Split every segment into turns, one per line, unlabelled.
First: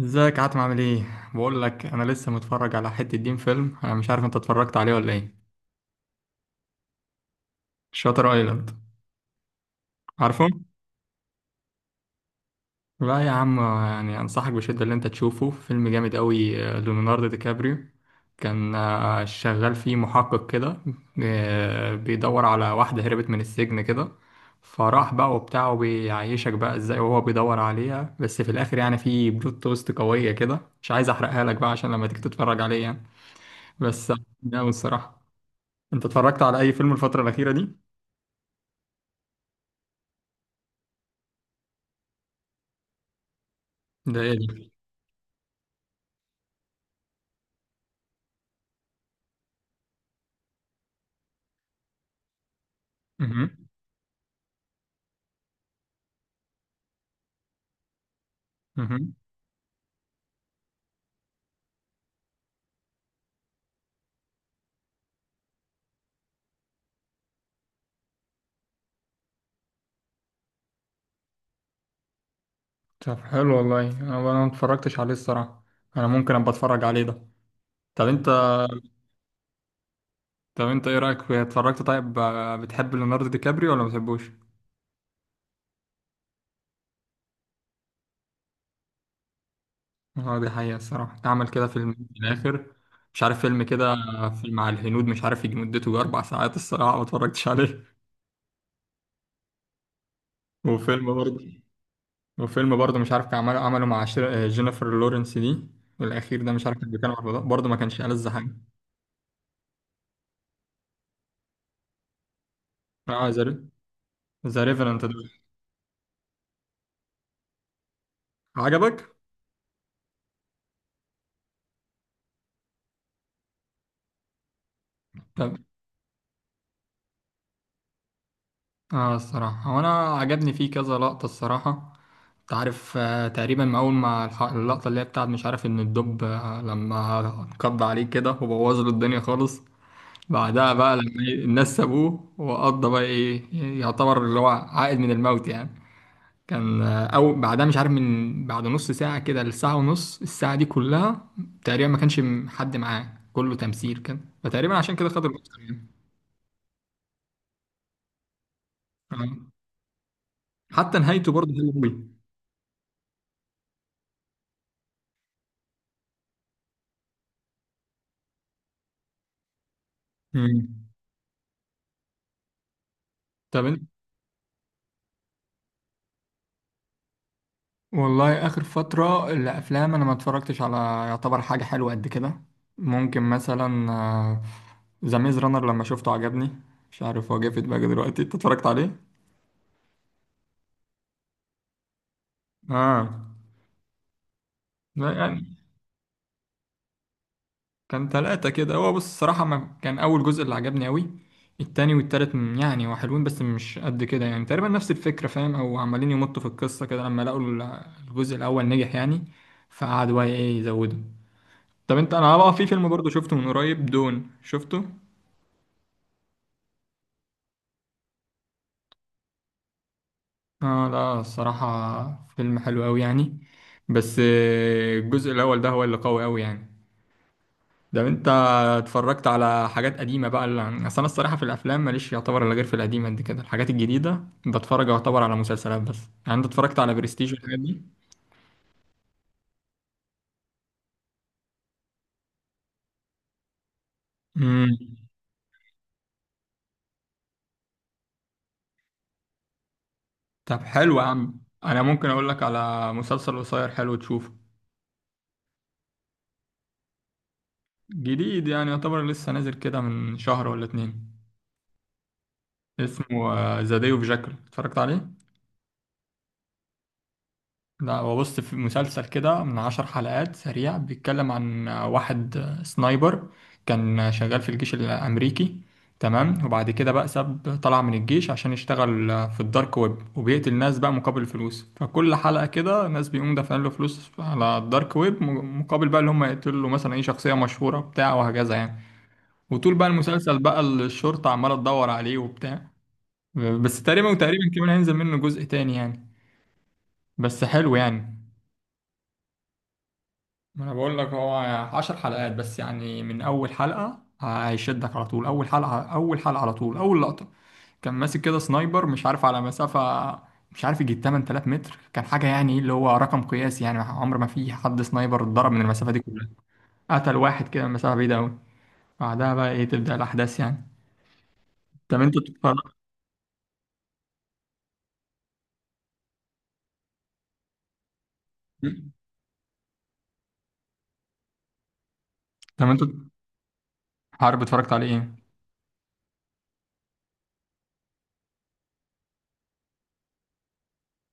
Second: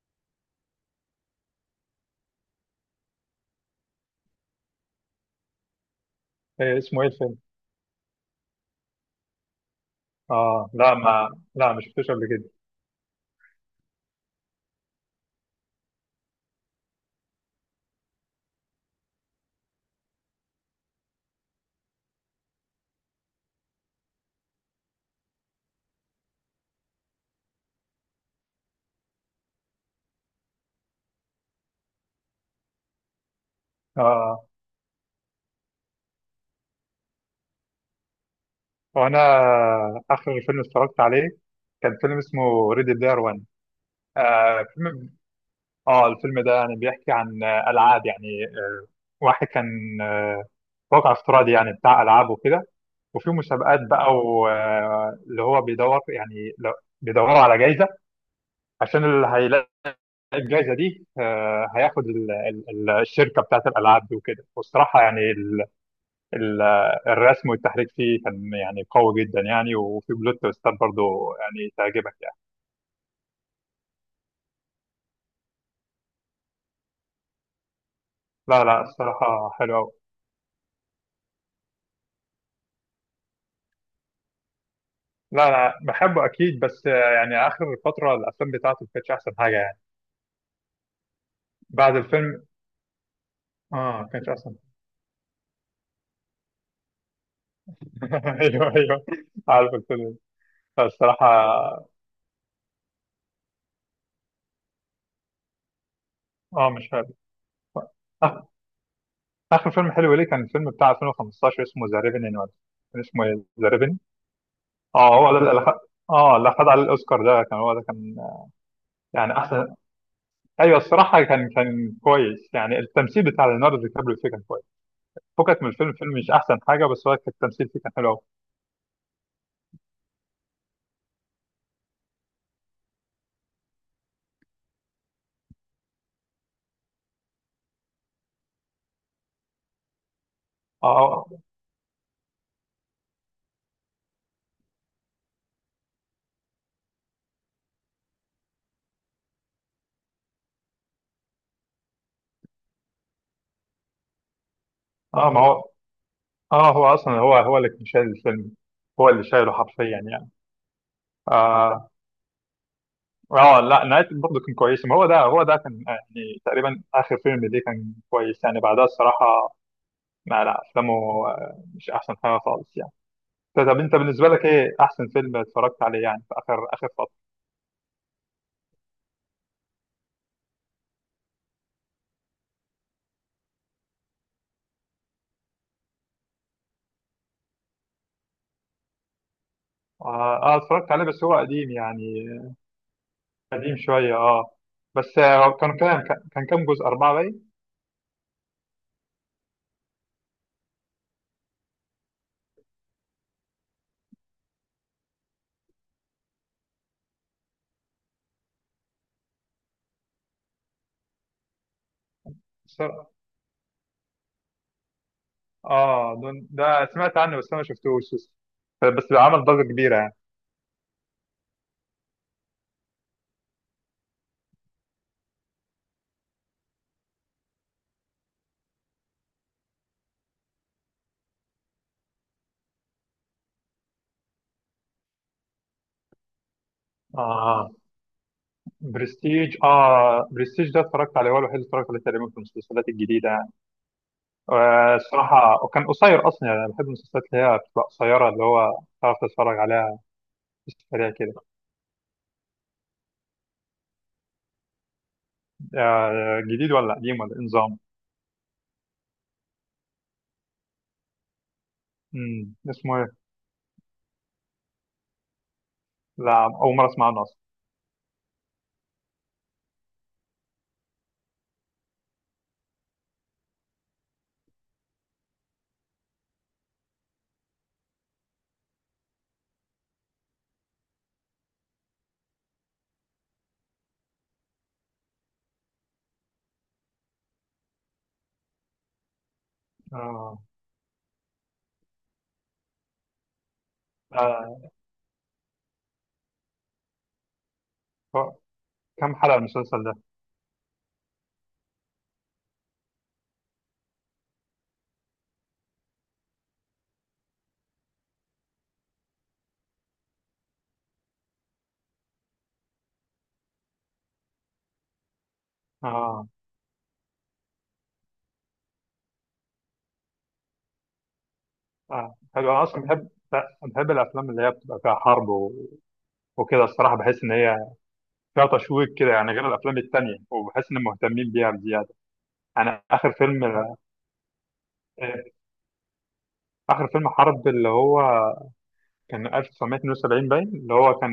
ازيك عاتم، عامل ايه؟ بقول لك انا لسه متفرج على حته دين فيلم، انا مش عارف انت اتفرجت عليه ولا ايه؟
إيه اسمه، ايه الفيلم؟
شاتر ايلاند، عارفه؟
اه، لا ما شفتوش قبل كده.
لا يا عم، يعني انصحك بشده اللي انت تشوفه، فيلم جامد قوي، ليوناردو دي كابريو كان شغال فيه محقق كده. بيدور على واحده هربت من السجن كده. فراح بقى وبتاع، وبيعيشك بقى ازاي وهو بيدور عليها، بس في الاخر يعني في بلوت توست قويه كده، مش عايز احرقها لك بقى عشان لما تيجي تتفرج عليه يعني. بس.
اه،
جامد الصراحه. انت اتفرجت على اي فيلم الفترة الأخيرة دي؟
وانا اخر فيلم اتفرجت عليه كان فيلم اسمه ريدي بلاير 1.
ده ايه
آه
دي؟
فيلم اه الفيلم ده يعني بيحكي عن العاب، يعني واحد كان، واقع افتراضي يعني بتاع العاب وكده. وفي
مهم.
مسابقات بقى اللي هو بيدور، يعني بيدوروا على جائزه، عشان
مهم.
اللي هيلاقي الجائزه دي هياخد الشركه بتاعت الالعاب دي وكده. والصراحه يعني ال- الرسم والتحريك فيه كان يعني قوي جدا يعني، وفي بلوت تويستات برضه يعني تعجبك يعني.
طب حلو والله، انا ما اتفرجتش عليه الصراحة. انا ممكن ابقى اتفرج عليه ده. طب انت.
لا، لا، الصراحة حلو أوي.
طب انت ايه رأيك في اتفرجت طيب، بتحب ليوناردو دي كابريو ولا ما بتحبوش؟
لا، لا، بحبه أكيد، بس يعني آخر فترة الأفلام بتاعته ما كانتش أحسن حاجة يعني.
اه دي حقيقة الصراحة، عمل كده فيلم
بعد
في
الفيلم
الآخر. مش عارف فيلم
آه
كده.
ما كانتش
فيلم
أحسن.
مع الهنود مش عارف، يجي مدته 4 ساعات، الصراحة ما اتفرجتش عليه.
أيوه، أيوه، عارف الفيلم ده.
وفيلم
الصراحة
برضه. وفيلم برضه مش عارف كان عمله مع جينيفر لورنس دي. الأخير ده مش
آه،
عارف
مش
كان
حلو.
بيتكلم عن الموضوع، برضه ما كانش ألذ
آخ-
حاجة.
آخر فيلم حلو ليه كان الفيلم بتاع 2015 اسمه ذا ريفني، ولا كان اسمه
اه زي.
إيه؟ ذا ريفني.
ذا ريفرنت ده.
هو ده اللي أخد، اللي أخد عليه الأوسكار، ده كان، هو ده كان،
عجبك؟
يعني أحسن. ايوه، الصراحه كان كويس يعني، التمثيل بتاع ليوناردو دي كابريو فيه كان كويس،
طب.
فكك من الفيلم مش احسن حاجه، بس هو كان التمثيل فيه كان حلو قوي.
اه الصراحة، هو انا عجبني فيه كذا لقطة الصراحة. انت عارف تقريبا ما اول ما اللقطة اللي هي بتاعت مش عارف ان الدب لما قضى عليه كده وبوظ له الدنيا خالص. بعدها بقى لما
اه،
الناس سابوه، وقضى بقى ايه، يعتبر اللي هو عائد من الموت يعني. كان او بعدها مش عارف، من بعد نص ساعة كده لساعة ونص، الساعة دي كلها تقريبا ما كانش حد معاه، كله تمثيل كان، فتقريبا عشان كده
اه،
خد
آه، ما
الأوسكار
هو،
يعني.
اه هو اصلا، هو اللي كان شايل الفيلم، هو اللي
آه.
شايله حرفيا يعني.
حتى نهايته برضه حلوه
اه،
قوي.
اه، آه، لا، نهايته برضه كان كويسه، ما هو ده كان، يعني تقريبا اخر فيلم ليه كان كويس يعني، بعدها الصراحه لا، لا،
مم.
افلامه مش احسن حاجه خالص يعني.
طب
طب
انت.
انت بالنسبه لك ايه احسن فيلم اتفرجت عليه يعني في اخر اخر فتره؟
والله اخر فتره الافلام انا ما اتفرجتش على. يعتبر حاجه حلوه قد كده. ممكن مثلا. ذا ميز رانر لما شفته عجبني. مش عارف، هو جه في دماغي دلوقتي، انت اتفرجت عليه؟
اه، اتفرجت عليه بس هو قديم يعني،
اه
قديم شوية اه.
لا
بس
يعني.
كانوا كام، كان كام جزء أربعة باين.
كان ثلاثة كده، هو بص الصراحة ما كان أول جزء اللي عجبني أوي. التاني والتالت يعني هو حلوين بس مش قد كده، يعني تقريبا نفس الفكرة، فاهم؟ أو عمالين يمطوا في القصة كده لما لقوا الجزء الأول نجح يعني. فقعدوا بقى إيه، يزودوا. طب انت. انا بقى في
بس-
فيلم برضه شفته من قريب، دون، شفته.
اه، ده سمعت عنه بس أنا ما شفتوش لسه. بس عمل ضجة كبيرة يعني.
اه لا، الصراحة فيلم حلو قوي يعني. بس الجزء الاول ده هو اللي قوي قوي يعني. ده انت اتفرجت على حاجات قديمة بقى، اصل انا الصراحة في الافلام ماليش يعتبر الا غير في القديمة قد كده، الحاجات الجديدة بتفرج يعتبر على مسلسلات بس. يعني انت اتفرجت على برستيج والحاجات
اه،
دي؟
برستيج. اه برستيج ده اتفرجت عليه، هو الوحيد اللي اتفرجت عليه تقريبا في المسلسلات الجديدة يعني.
امم.
الصراحة وكان قصير أصلا يعني، أنا بحب المسلسلات اللي هي بتبقى قصيرة، اللي هو تعرف تتفرج عليها
طب
في
حلو يا
السريع كده.
عم. انا ممكن اقول لك على مسلسل قصير حلو تشوفه.
جديد ولا قديم ولا إيه نظام؟
جديد، يعني يعتبر لسه نازل كده من شهر ولا اتنين.
اسمه إيه؟
اسمه ذا داي اوف جاكل، اتفرجت عليه؟
لا، أول مرة أسمع عنه أصلا.
لا، هو بص في مسلسل كده من 10 حلقات سريع، بيتكلم عن واحد سنايبر كان شغال في الجيش الأمريكي. تمام، وبعد كده بقى ساب طلع من الجيش عشان يشتغل في الدارك ويب، وبيقتل ناس بقى مقابل فلوس، فكل حلقة كده ناس بيقوم دافعين له فلوس على الدارك ويب مقابل بقى اللي هم يقتلوا له مثلا اي شخصية مشهورة بتاع، وهكذا يعني. وطول بقى المسلسل
آه.
بقى الشرطة عمالة تدور عليه وبتاع. بس تقريبا، وتقريبا كمان هينزل منه جزء تاني يعني. بس حلو يعني.
آه. كم حلقة المسلسل ده؟
ما انا بقول لك هو 10 حلقات بس، يعني من اول حلقة هيشدك على طول، اول حلقة اول حلقة، على طول اول لقطة. كان ماسك كده سنايبر، مش عارف على مسافة، مش عارف، يجي 8000 متر كان حاجة، يعني اللي هو رقم قياسي، يعني عمر ما في حد سنايبر اتضرب من المسافة دي كلها.
اه،
قتل واحد كده من مسافة بعيدة أوي. بعدها بقى إيه، تبدأ الأحداث يعني. طب
اه،
أنت
حلو. انا
اتفرجت،
اصلا بحب الافلام اللي هي بتبقى فيها حرب، و... وكده الصراحه بحس ان هي فيها تشويق كده يعني، غير الافلام التانية، وبحس ان مهتمين بيها بزياده.
طب أنت
انا اخر فيلم،
عارف اتفرجت عليه إيه؟
آه، اخر فيلم حرب اللي هو كان 1972 باين، اللي هو كان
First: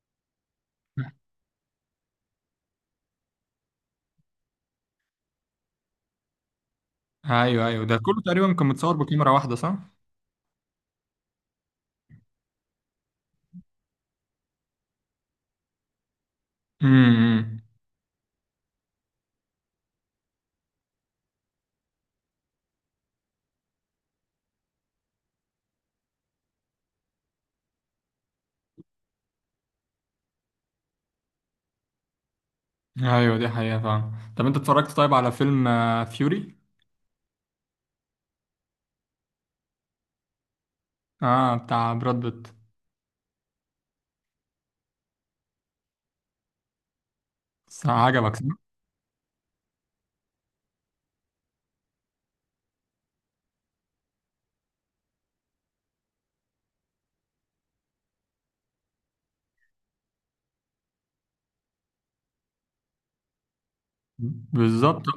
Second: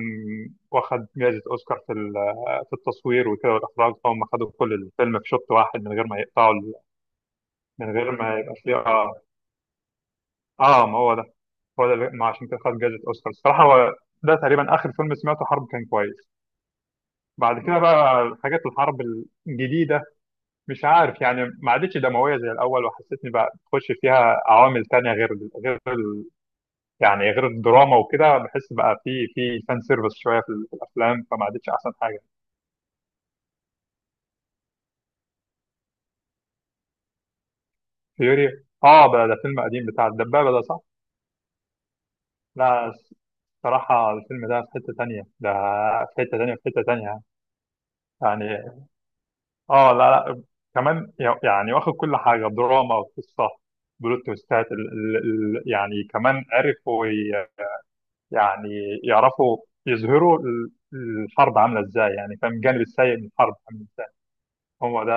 واخد جائزه اوسكار في التصوير وكده والاخراج، هم خدوا كل الفيلم في شوط واحد من غير ما يقطعوا ال-،
أيوه أيوه،
من
ده
غير
كله
ما
تقريبا
يبقى
كان
فيه.
متصور
اه
بكاميرا واحدة، صح؟
اه ما هو ده، ما عشان كده خد جائزه اوسكار الصراحه، هو ده تقريبا اخر فيلم سمعته حرب كان كويس. بعد
امم.
كده بقى حاجات الحرب الجديدة مش عارف يعني ما عادتش دموية زي الأول، وحسيتني بقى تخش فيها عوامل تانية، غير غير ال- يعني غير الدراما وكده، بحس بقى في فان سيرفيس شوية في الأفلام، فما عادتش أحسن حاجة.
ايوه دي حقيقة فعلا، طب انت اتفرجت طيب على فيلم فيوري.
فيوري. اه، بقى ده فيلم قديم بتاع الدبابة ده، صح؟
اه، Fury؟ بتاع براد بيت.
لا، الصراحة الفيلم ده في حتة تانية، ده في حتة تانية، في حتة تانية يعني،
صح، عجبك صح؟
يعني اه لا، لا، كمان يعني واخد كل حاجه، دراما وقصه، بلوت تويستات يعني كمان عرفوا يعني يعرفوا يظهروا الحرب عامله ازاي، يعني فاهم الجانب السيء من الحرب عامله ازاي. هو
بالظبط.
ده.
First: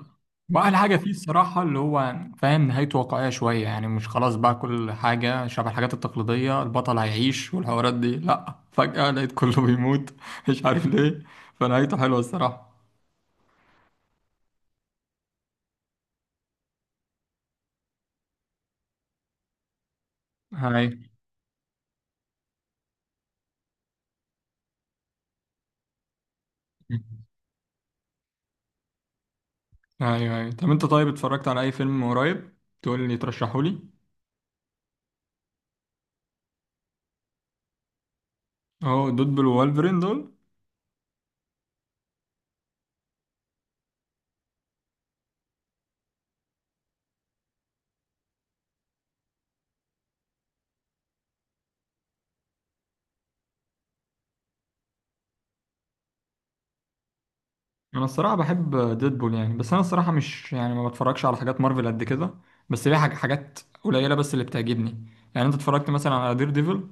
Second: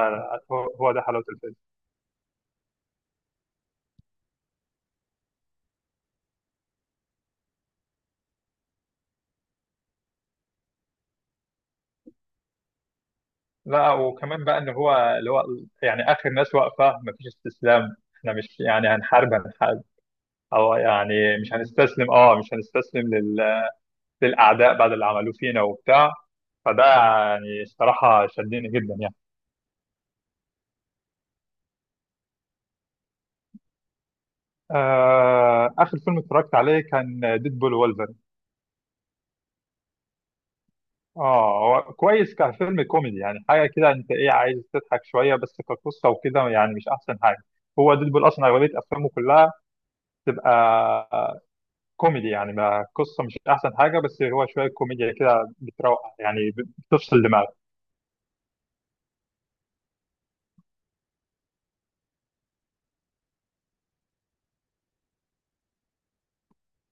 هو
واحلى
هو
حاجة
ده
فيه
حلاوه الفيلم.
الصراحة اللي هو فاهم، نهايته واقعية شوية، يعني مش خلاص بقى كل حاجة شبه الحاجات التقليدية، البطل هيعيش والحوارات دي، لا فجأة لقيت كله بيموت مش عارف ليه. فنهايته حلوة الصراحة.
لا، وكمان بقى ان هو اللي هو يعني اخر ناس واقفه مفيش استسلام، احنا مش يعني هنحارب، هنحارب، او
هاي.
يعني مش هنستسلم، مش هنستسلم للاعداء بعد اللي عملوه فينا وبتاع، فده يعني الصراحة شدني جدا يعني.
ايوه ايوه، طب انت طيب اتفرجت على اي فيلم قريب تقول لي ترشحه لي؟
آخر فيلم اتفرجت عليه كان ديد بول وولفرين.
اهو دول بالوالفرين دول.
اه، هو كويس كفيلم كوميدي يعني، حاجة كده انت ايه عايز تضحك شوية، بس كقصة وكده يعني مش أحسن حاجة. هو ديد بول أصلا أغلبية أفلامه كلها تبقى آه، كوميدي يعني، ما قصة مش أحسن حاجة، بس هو شوية كوميديا كده بتروق يعني، بتفصل دماغك.
انا الصراحه بحب ديدبول يعني، بس انا الصراحه مش، يعني ما بتفرجش على حاجات مارفل قد كده. بس ليها حاجات قليله بس اللي بتعجبني. يعني انت اتفرجت مثلا على دير ديفل؟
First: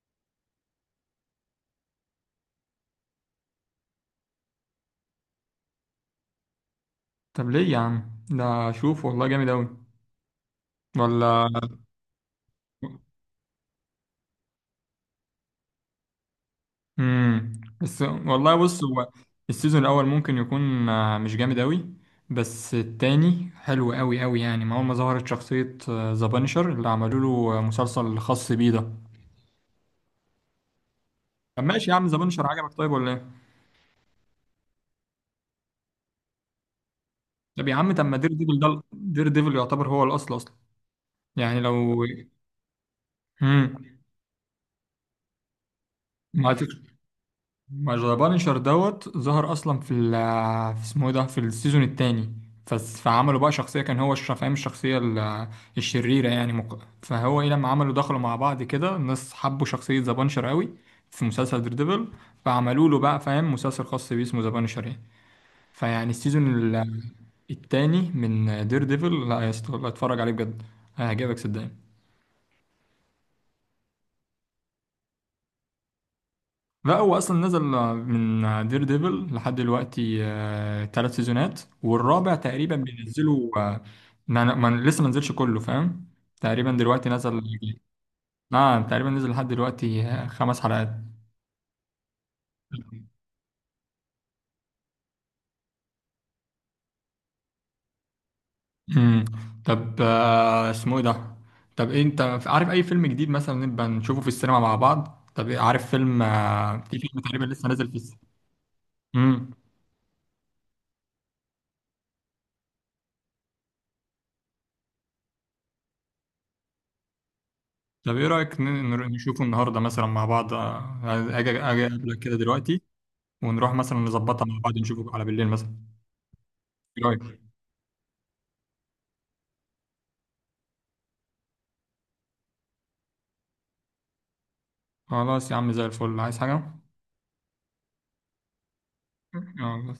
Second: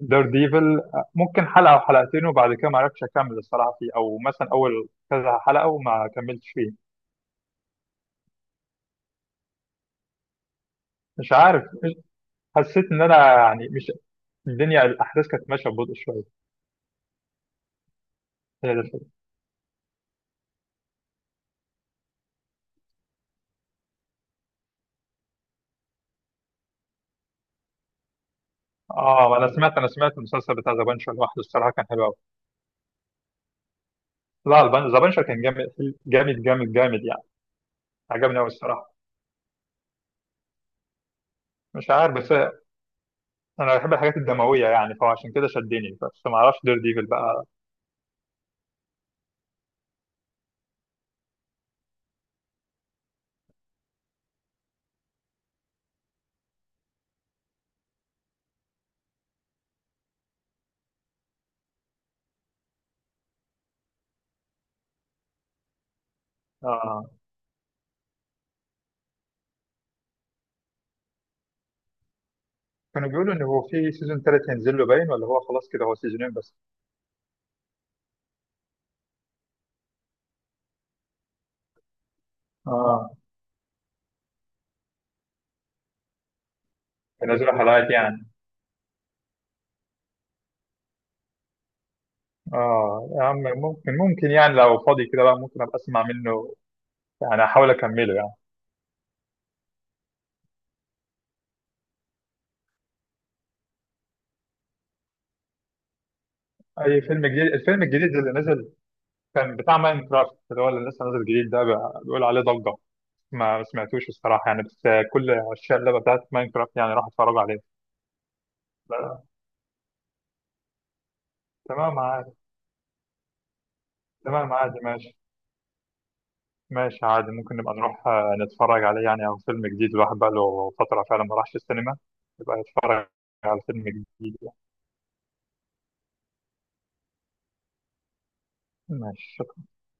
دير ديفل ممكن حلقة أو حلقتين، وبعد كده ما عرفتش أكمل الصراحة فيه، أو مثلا أول كذا حلقة وما كملتش فيه.
طب ليه يا عم؟ ده شوف والله جامد اوي.
مش
ولا؟
عارف، حسيت ان انا يعني مش، الدنيا الاحداث كانت ماشيه ببطء شويه،
بس والله
هي دي
بص،
الفكره.
هو السيزون الاول ممكن يكون مش جامد اوي. بس التاني حلو اوي اوي، يعني ما اول ما ظهرت شخصيه ذا بانشر اللي عملوا له مسلسل خاص بيه ده.
اه، انا سمعت المسلسل بتاع ذا بانشر لوحده
طب
الصراحه كان
ماشي يا
حلو
عم،
قوي.
ذا بانشر عجبك طيب ولا إيه؟
لا، ذا بانشر كان جامد، جامد، جامد، جامد يعني،
طب يا عم، طب ما دير
عجبني قوي
ديفل ده،
الصراحه،
دير ديفل يعتبر هو الاصل اصلا يعني
مش
لو.
عارف بس انا
امم.
بحب الحاجات الدمويه يعني، فعشان كده شدني، بس ما
ما
اعرفش دير
تك-
ديفل بقى.
ما ذا بانشر دوت ظهر اصلا في في اسمه إيه ده، في السيزون الثاني. فعملوا بقى شخصيه كان هو فاهم الشخصيه الشريره، يعني فهو ايه لما عملوا دخلوا مع بعض كده الناس حبوا شخصيه ذا بانشر قوي في مسلسل دير ديفل. فعملوا له بقى فاهم مسلسل خاص بيه اسمه ذا بانشر يعني. فيعني السيزون
آه.
الثاني من دير ديفل، لا يا اسطى والله اتفرج عليه بجد، هيعجبك صدقني.
كانوا بيقولوا ان هو في سيزون ثالث هينزل له باين ولا هو خلاص كده هو سيزونين بس؟
لا، هو اصلا نزل من دير ديفل لحد دلوقتي 3 سيزونات، والرابع تقريبا
اه،
بينزله. لسه ما نزلش كله فاهم. تقريبا دلوقتي نزل.
ينزلوا حلقات يعني.
نعم، تقريبا نزل لحد دلوقتي 5 حلقات.
اه يا عم، ممكن يعني لو فاضي كده بقى، ممكن ابقى اسمع منه، يعني احاول اكمله يعني.
امم. طب اسمه ايه ده؟ طب إيه، انت عارف اي فيلم جديد مثلا نبقى نشوفه في السينما مع بعض؟ طب إيه، عارف فيلم في
اي
فيلم
فيلم
تقريبا
جديد؟
لسه
الفيلم
نازل في
الجديد
السينما.
اللي نزل
امم.
كان بتاع ماين كرافت، اللي هو اللي لسه نازل جديد ده بيقول عليه ضجه، ما سمعتوش الصراحه يعني، بس كل عشاق اللعبه بتاعت ماين كرافت يعني راح اتفرجوا عليه.
طب ايه رايك
لا،
نشوفه النهارده مثلا مع بعض، اجي
تمام
اقابلك
عادي.
كده دلوقتي؟ ونروح مثلا نظبطها
تمام
مع بعض،
عادي،
نشوفه
ماشي،
على بالليل مثلا.
ماشي،
ايه رايك؟
عادي، ممكن نبقى نروح نتفرج عليه يعني، او فيلم جديد الواحد بقى له فتره فعلا ما راحش السينما، يبقى يتفرج على فيلم جديد يعني.
خلاص يا عم، زي الفل، عايز حاجه؟
ماشي
يلا.